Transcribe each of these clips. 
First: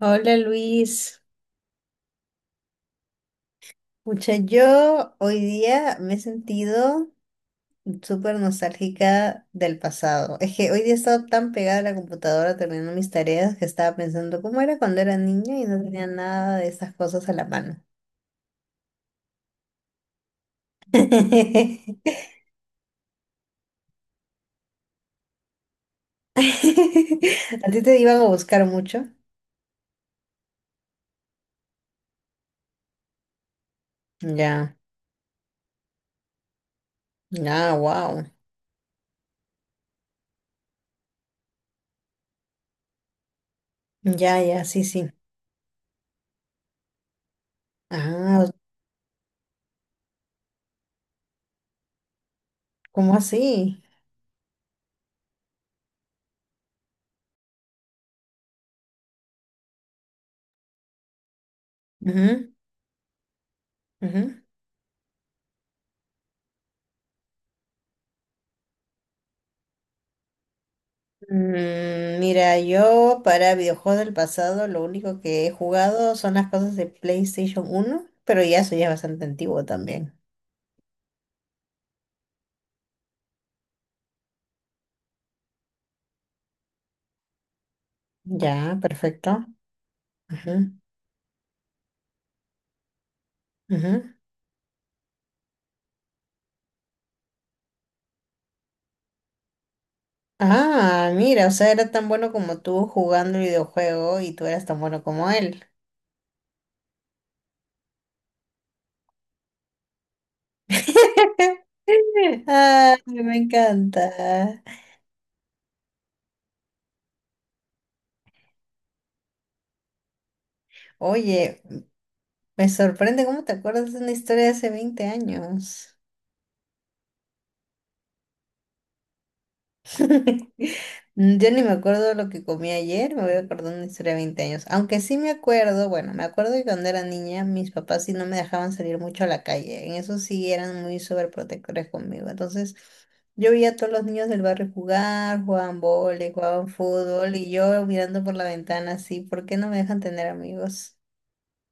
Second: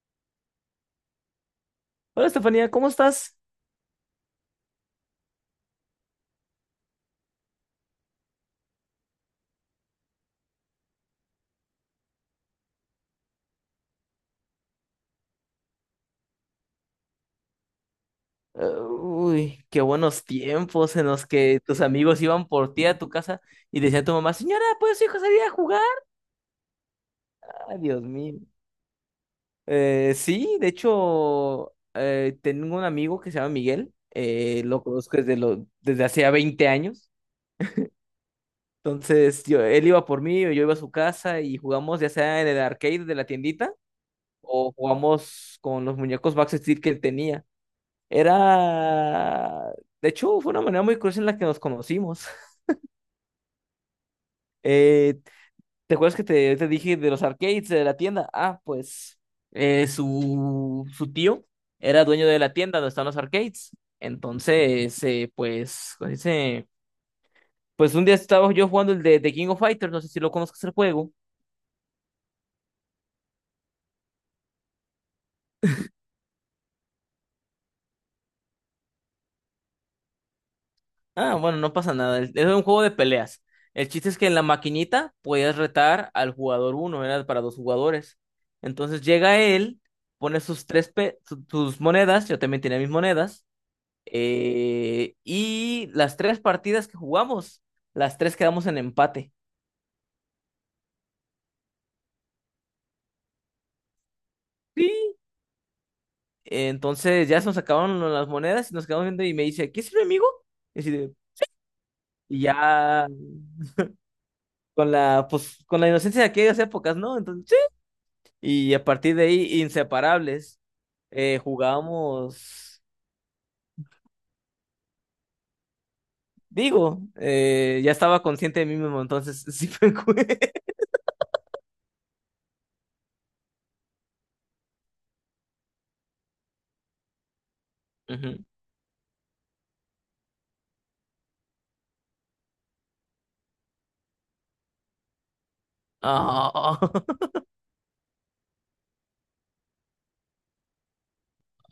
Hola Luis, Hola Estefanía, ¿cómo estás? pucha, yo hoy día me he sentido súper nostálgica del pasado. Es que hoy día he estado tan pegada a la computadora terminando mis tareas que estaba pensando cómo era cuando era niña y no tenía nada de esas cosas a la mano. Uy, qué buenos tiempos en los que tus amigos iban por ti a tu casa y decía a tu mamá, señora, ¿puedes su hijo salir a jugar? ¿A Ay, ti te Dios iban a mío. buscar mucho? Sí, de hecho, tengo un amigo que se llama Miguel, Ya, lo conozco desde hacía 20 años. ya, wow. Entonces, él iba por mí o yo iba a su casa y jugamos ya sea en el arcade de la tiendita Ya, ya, o sí, sí. jugamos con los muñecos Max Steel que él tenía. Ah, Era, de hecho, fue una manera muy curiosa en la que nos conocimos. ¿cómo así? Eh, ¿te acuerdas que te dije de los arcades de la tienda? Ah, pues su tío era dueño de Ujú, la tienda donde están los arcades. ujú. Entonces, pues, ¿cómo se dice? Pues un día estaba yo jugando el de King of Fighters, no sé si lo conozcas el juego. Mira, yo para videojuegos del pasado lo único que he jugado son las cosas de PlayStation uno, pero ya eso ya es bastante antiguo también. Ah, bueno, no pasa nada. Era un juego de peleas. El chiste es que en la maquinita podías retar al jugador uno, era para dos jugadores. Ya, Entonces llega perfecto. él, pone sus Ujú, tres pe- su- sus monedas, yo también tenía mis monedas, ujú. Y las tres partidas que jugamos, las tres quedamos en empate. Ah, mira, o sea, era tan bueno como tú jugando el videojuego y tú eras tan Sí. bueno como él. Entonces ya se nos acabaron las monedas y nos quedamos viendo y me dice, ¿qué es mi amigo? Y así de- y Ay, ya me encanta. con pues, con la inocencia de aquellas épocas, ¿no? Y a partir de ahí, inseparables, Oye, me jugábamos, sorprende cómo te acuerdas de una historia de hace 20 años. Ya estaba consciente de mí mismo, entonces sí fue... Yo ni me acuerdo lo que comí ayer, me voy a acordar una historia de 20 años. Aunque sí me acuerdo, bueno, me acuerdo que cuando era niña mis papás sí no me Ujú. dejaban salir mucho a la calle. En eso sí eran muy sobreprotectores conmigo. Entonces yo veía a todos los niños del barrio jugar, jugaban vóley, jugaban Ah, fútbol y yo mirando por la ventana así, ¿por qué no me dejan tener amigos?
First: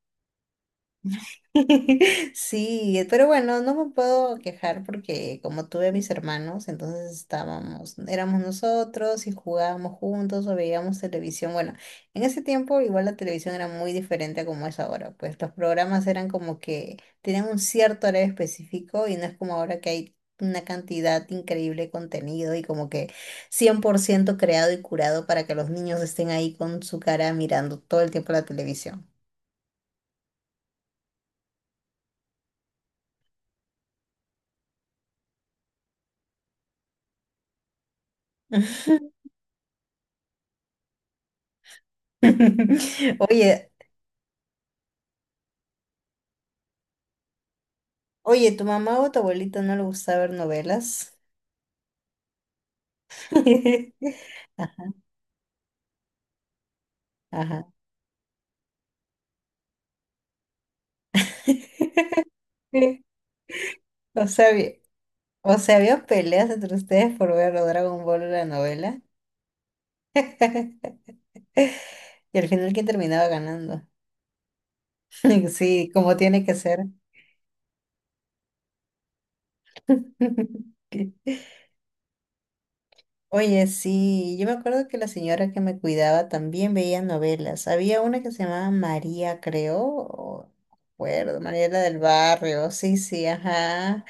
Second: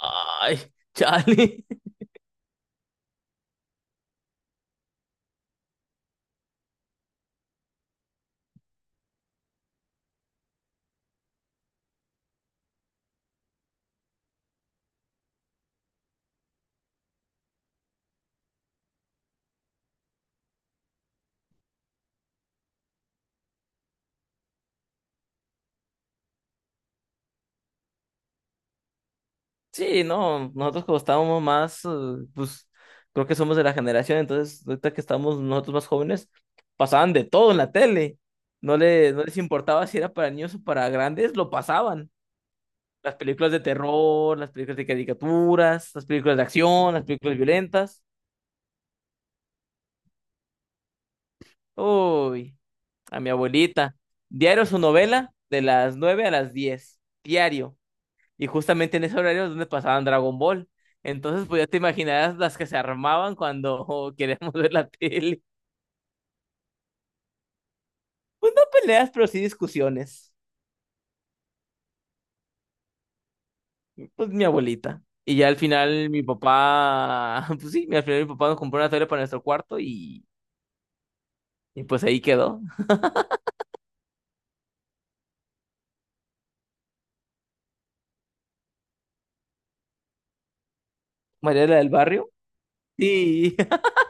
ay, Charlie. Sí, pero bueno, no me puedo quejar porque como tuve a mis hermanos, entonces estábamos, éramos nosotros y jugábamos juntos o veíamos televisión. Bueno, en ese tiempo igual la televisión era muy diferente a como es ahora, pues los programas eran como que tenían un cierto horario específico y no es como ahora que hay una cantidad increíble de contenido y como que 100% creado y curado para que los niños estén ahí con su cara mirando todo el tiempo la televisión. Sí, no, nosotros como estábamos más, pues creo que somos de la generación, entonces ahorita que estamos nosotros más jóvenes, pasaban de todo en la tele. No les importaba si era para niños o para grandes, lo pasaban. Las películas de Oye, terror, las películas de caricaturas, las películas de acción, las películas violentas. Oye, ¿tu mamá o tu abuelita no le gustaba ver novelas? Uy, a mi abuelita. Diario su novela de las 9 a las 10. Ajá. Diario. Y justamente en ese horario es donde pasaban Dragon Ball. Entonces, pues ya te imaginarás las que se Sí. armaban cuando oh, O sea, queríamos había- ver la tele. o sea, había peleas entre ustedes por ver o Dragon Ball o la Pues no novela. peleas, pero sí discusiones. Y al final, ¿quién terminaba ganando? Pues mi abuelita. Y ya al Sí, final como mi tiene que ser. papá, pues sí, al final mi papá nos compró una tele para nuestro cuarto Sí. y pues ahí quedó. Oye, sí, yo me acuerdo que la señora que me cuidaba también veía novelas. Había una que se llamaba María, creo, acuerdo, María María era era del del barrio. barrio, sí, sí, Sí, ajá.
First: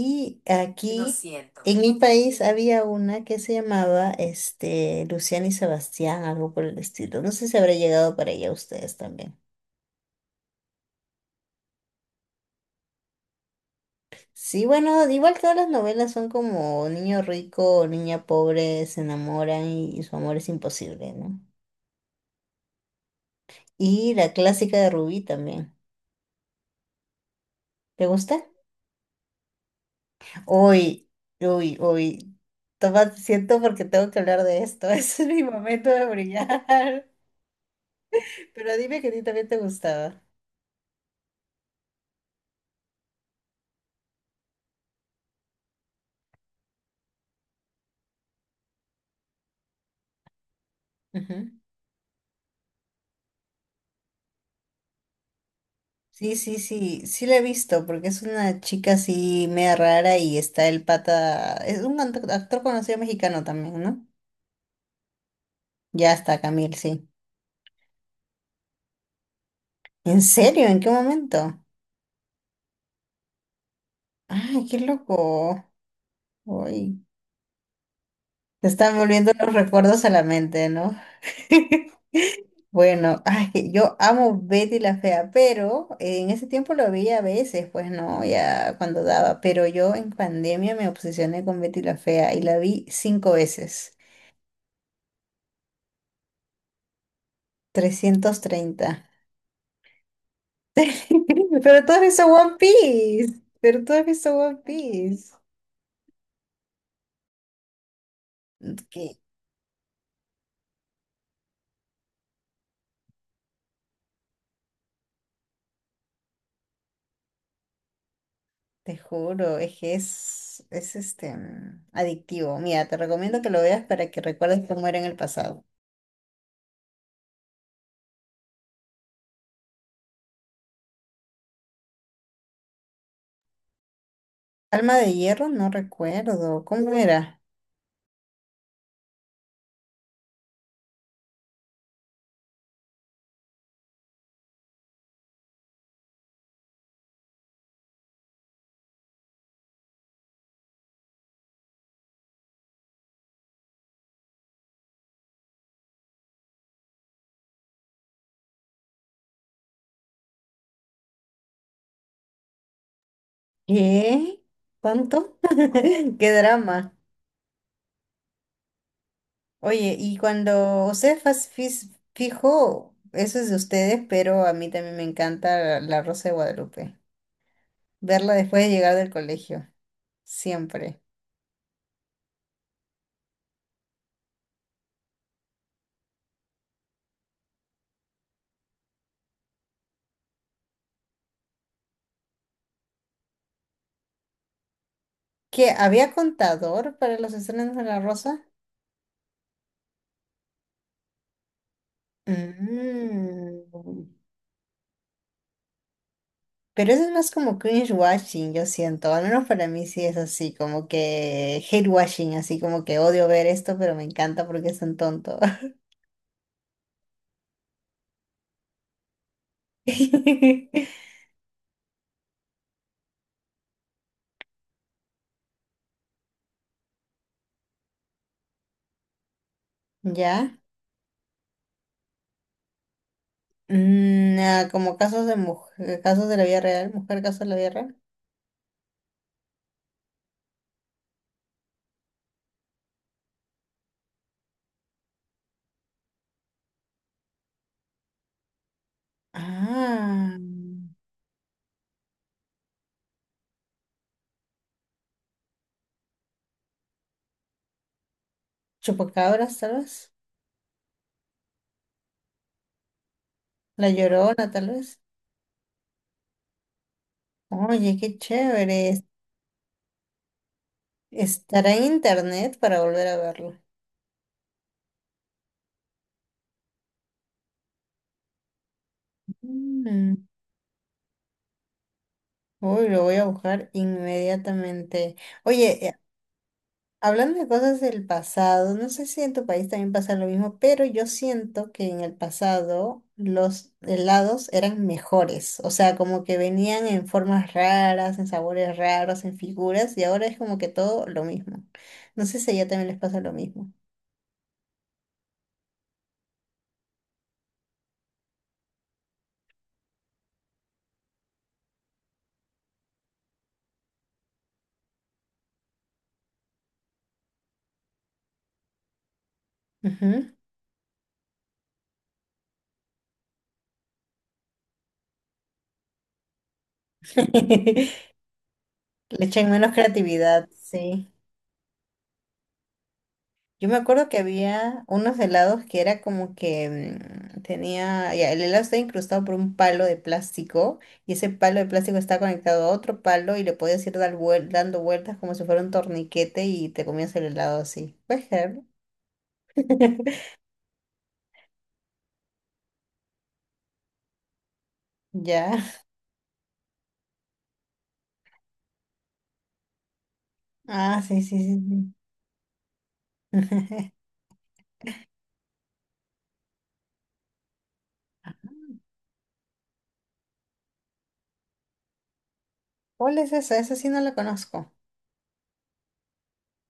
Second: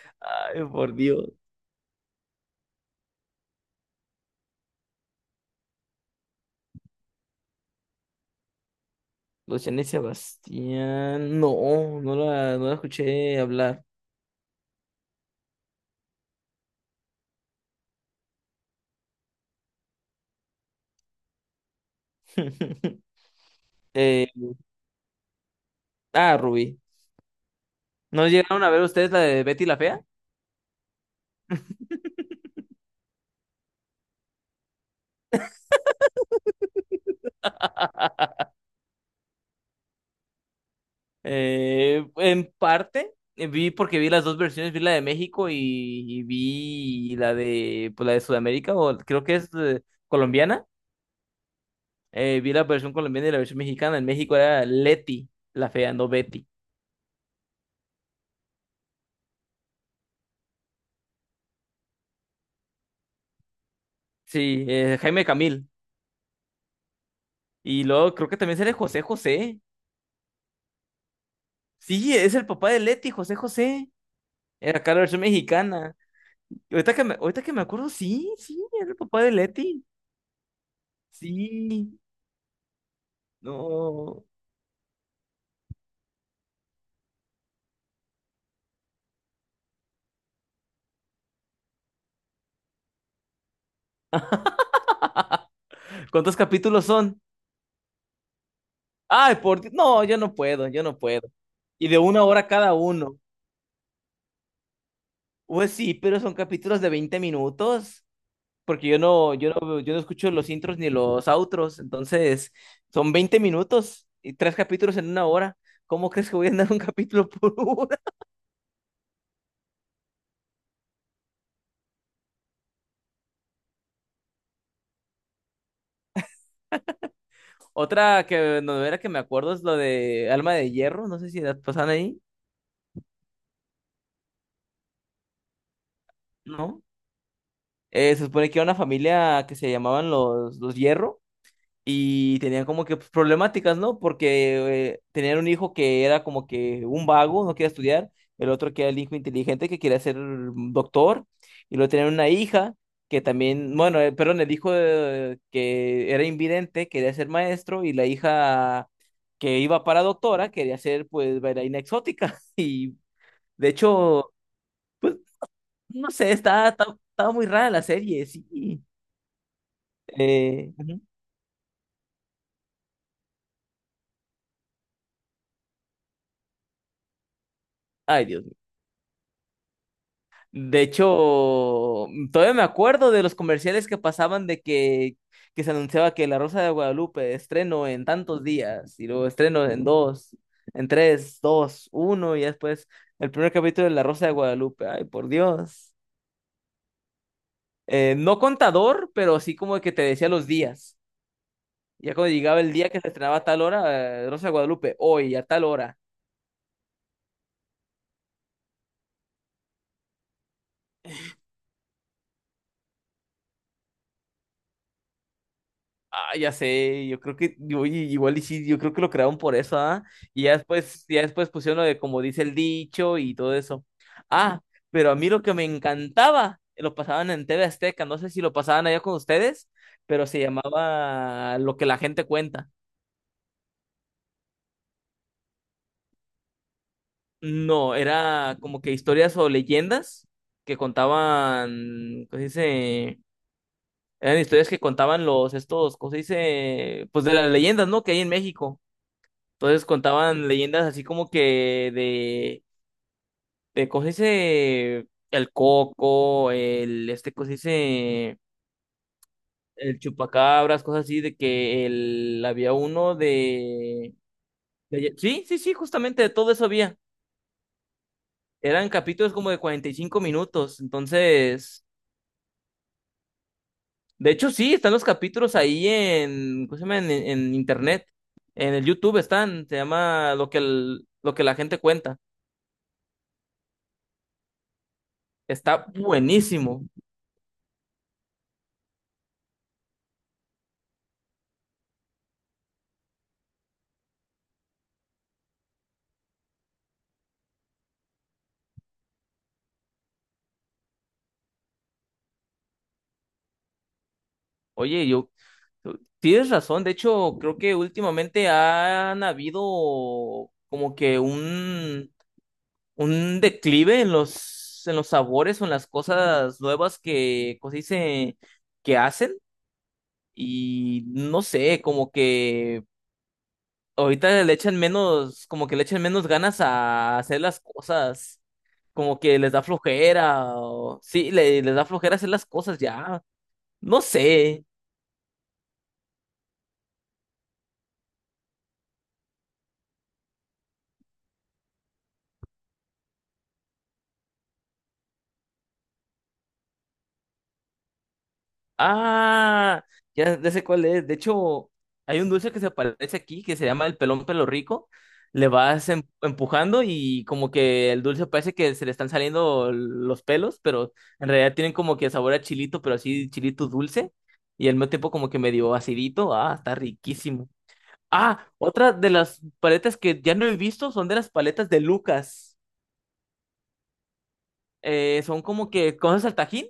lo ay, por aquí Dios. en mi país había una que se llamaba este, Luciana y Sebastián, algo por el estilo. No sé si habrá llegado para allá ustedes también. Luciana y Sebastián. No, no la escuché hablar. Sí, bueno, igual todas las novelas son como niño rico o niña pobre se enamoran y su amor es imposible, ¿no? Y Eh, la clásica de Rubí también. ah, Rubí. ¿Te ¿No gusta? llegaron a ver ustedes la de Betty la Fea? Hoy, uy, uy. Toma, siento porque tengo que hablar de esto. Ese es mi momento de brillar. Pero dime que a ti también te gustaba. En parte, vi porque vi las dos versiones, vi la de México y vi la de, pues, la de Sudamérica, o creo que es colombiana. Vi la versión colombiana y la versión mexicana. En México era Leti la Fea, no Sí, Betty. sí, sí, sí la he visto, porque es una chica así media rara y está el pata, es un actor conocido mexicano también, ¿no? Sí, Jaime Camil. Ya está, Camil, sí. Y luego creo que también sale José José. ¿En serio? ¿En qué momento? Sí, es el papá de Leti, José José. Ay, Era qué acá la versión loco. mexicana. Y Uy, ahorita que me acuerdo, sí, sí, te era están el papá de volviendo los Leti. recuerdos a la mente, ¿no? Sí, Bueno, ay, que yo no. amo Betty la Fea, pero en ese tiempo lo veía a veces, pues no, ya cuando daba, pero yo en pandemia me obsesioné con Betty la Fea y la vi cinco veces. ¿Cuántos capítulos son? 330. Ay, por Dios. No, yo no puedo. Pero Y tú de has una visto hora One cada uno. Piece. Pero tú has visto One Piece. Pues sí, pero son capítulos de 20 minutos. Porque Que yo no escucho los intros ni los outros. Entonces, son 20 minutos y 3 capítulos en 1 hora. ¿Cómo crees que voy a andar un capítulo por uno? Te juro, es que es este, adictivo. Mira, te recomiendo que lo veas para que recuerdes cómo era en el pasado. Otra que novela que me acuerdo es lo de Alma de Hierro, no sé si la pasan ahí, Alma de hierro, no recuerdo. ¿no? ¿Cómo era? Se supone que era una familia que se llamaban los Hierro. Y tenían como que pues, problemáticas, ¿no? Porque tenían un hijo que era como que un vago, no quería estudiar, el otro que era el hijo inteligente que quería ser doctor, y luego tenían una hija que también, bueno, perdón, el hijo que era invidente quería ser maestro y la hija que iba para doctora quería ser pues bailarina exótica. Y de hecho, ¿Qué? pues ¿Cuánto? no ¿Qué sé, drama? está muy rara la serie, sí. Oye, y cuando Ujú. ustedes fijo, eso es de ustedes, pero a mí también me encanta La Rosa de Guadalupe. Ay, Verla Dios. después de llegar del colegio. De Siempre. hecho, todavía me acuerdo de los comerciales que pasaban de que se anunciaba que La Rosa de Guadalupe estreno en tantos días y luego estreno en dos, en tres, dos, uno y después el primer capítulo de La Rosa de Guadalupe. Ay, por ¿Qué? Dios. ¿Había contador para los estrenos de La No Rosa? contador, pero sí como que te decía los días. Ya cuando llegaba el día que se estrenaba a tal hora, Mm, Rosa de Guadalupe, hoy a tal hora. Pero eso es más como cringe watching, yo siento. Al menos para mí sí es así, como que hate watching, así como que odio ver esto, pero me encanta porque es tan tonto. Ah, ya sé, yo creo que, oye, igual y sí, yo creo que lo crearon por eso, ¿ah? Y ya después pusieron lo de como dice el dicho y todo eso. Ah, pero a mí lo que me encantaba, lo pasaban en TV Azteca, no sé si lo pasaban allá con ustedes, pero se ¿Ya? llamaba Lo que la gente cuenta. Ah, como casos de mujer, casos de la vida real, mujer casos de la vida No, real. era como que historias o leyendas que contaban, ¿cómo se dice? Eran historias que contaban los, estos, ¿cómo se dice? Pues de las leyendas, ¿no? Que hay en México. Entonces Ah, contaban leyendas así como que de ¿cómo se dice? El coco, el, este, ¿cómo se dice? chupacabras, tal El vez. chupacabras, cosas así, de que el, había uno La de, Llorona, tal vez. Sí, sí, sí, justamente de todo eso había. Oye, qué Eran chévere. capítulos como de 45 minutos, Estará en entonces... internet para volver a verlo. De hecho, sí, están los capítulos ahí en, ¿cómo se llama? En internet, en el YouTube están, se Mm, llama lo que la gente cuenta. Uy, lo voy a buscar inmediatamente. Oye, Está buenísimo. hablando de cosas del pasado, no sé si en tu país también pasa lo mismo, pero yo siento que en el pasado los helados eran mejores. O sea, como que venían en formas raras, en sabores raros, en figuras, y ahora es como que todo lo mismo. No sé si a ella también les pasa lo mismo. Oye, yo tienes razón. De hecho, creo que últimamente han habido como que un declive en los sabores o en las cosas nuevas que, ¿cómo se dice? Que hacen. Ujú. Y no sé, como que ahorita le echan menos, como que le echan menos ganas a hacer las cosas. Como Le que echan les da menos creatividad, flojera. Sí. Sí, les da flojera hacer las cosas ya. Yo me No acuerdo que sé. había unos helados que era como que tenía, ya, el helado estaba incrustado por un palo de plástico y ese palo de plástico está conectado a otro palo y le podías ir dando vueltas como si fuera un torniquete y te comías el helado así. ¿Puedes creerlo? Ah, ya, ya sé cuál es. De hecho, hay un dulce que se aparece aquí que se llama el pelón pelo rico. Le Ya. vas empujando y como que el dulce parece que se le están saliendo los pelos, pero Ah, sí, en sí, realidad tienen sí. como que sabor a chilito, pero así chilito Sí. dulce. Y al mismo tiempo como que medio acidito. Ah, está riquísimo. Ah, otra de las paletas que ya no he visto son de las paletas de Lucas. ¿Cuál es esa? Esa sí no la conozco. Son como que cosas al tajín.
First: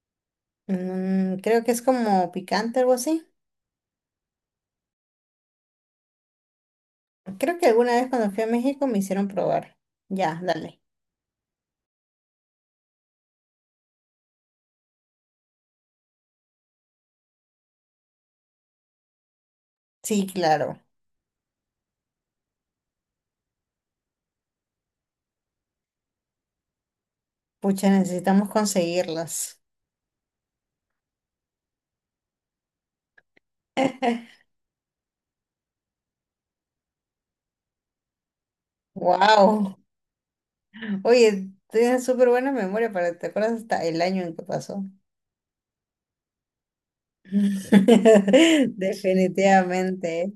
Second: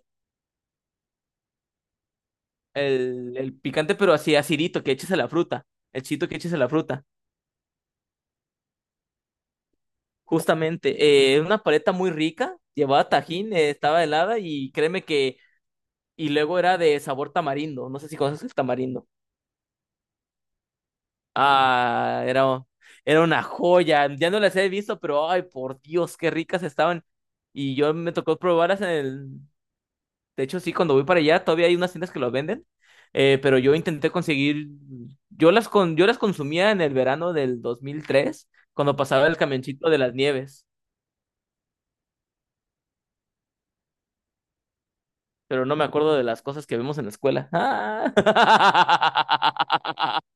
Creo que es como picante, algo así. El picante, pero así acidito, que eches a la fruta. El chito que eches a la fruta. Creo que alguna vez cuando fui a México me hicieron probar. Ya, dale. Justamente. Una paleta muy rica. Llevaba tajín, estaba helada y créeme que. Y luego era de sabor tamarindo. No sé si conoces el tamarindo. Sí, claro. Ah, era, era una joya. Ya no las he visto, pero ay, por Dios, qué ricas estaban. Y Pucha, yo me tocó necesitamos probarlas en el. conseguirlas. De hecho, sí, cuando voy para allá todavía hay unas tiendas que lo venden, pero yo intenté conseguir, yo las consumía en el verano del 2003, cuando pasaba el Wow. camioncito de las nieves, Oye, tienes súper buena memoria para te acuerdas hasta el año en que pasó. pero no me acuerdo de las cosas que vemos en la escuela. Ah. Definitivamente.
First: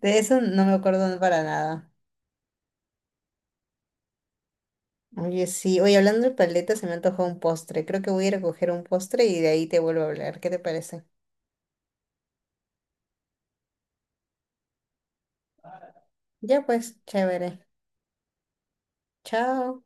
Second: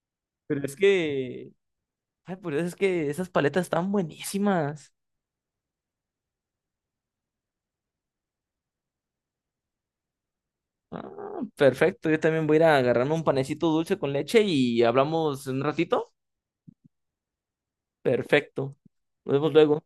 De eso Pero no me es acuerdo para que, nada. ay, pero es que esas paletas están buenísimas. Oye, sí. Oye, hablando de paletas, se me antojó un postre. Creo que voy a ir a coger un postre y de ahí te vuelvo a hablar. ¿Qué te parece? Ah, perfecto, yo también voy a ir a agarrarme un panecito dulce con leche y hablamos en un ratito. Ya pues, chévere. Perfecto, nos vemos Chao. luego.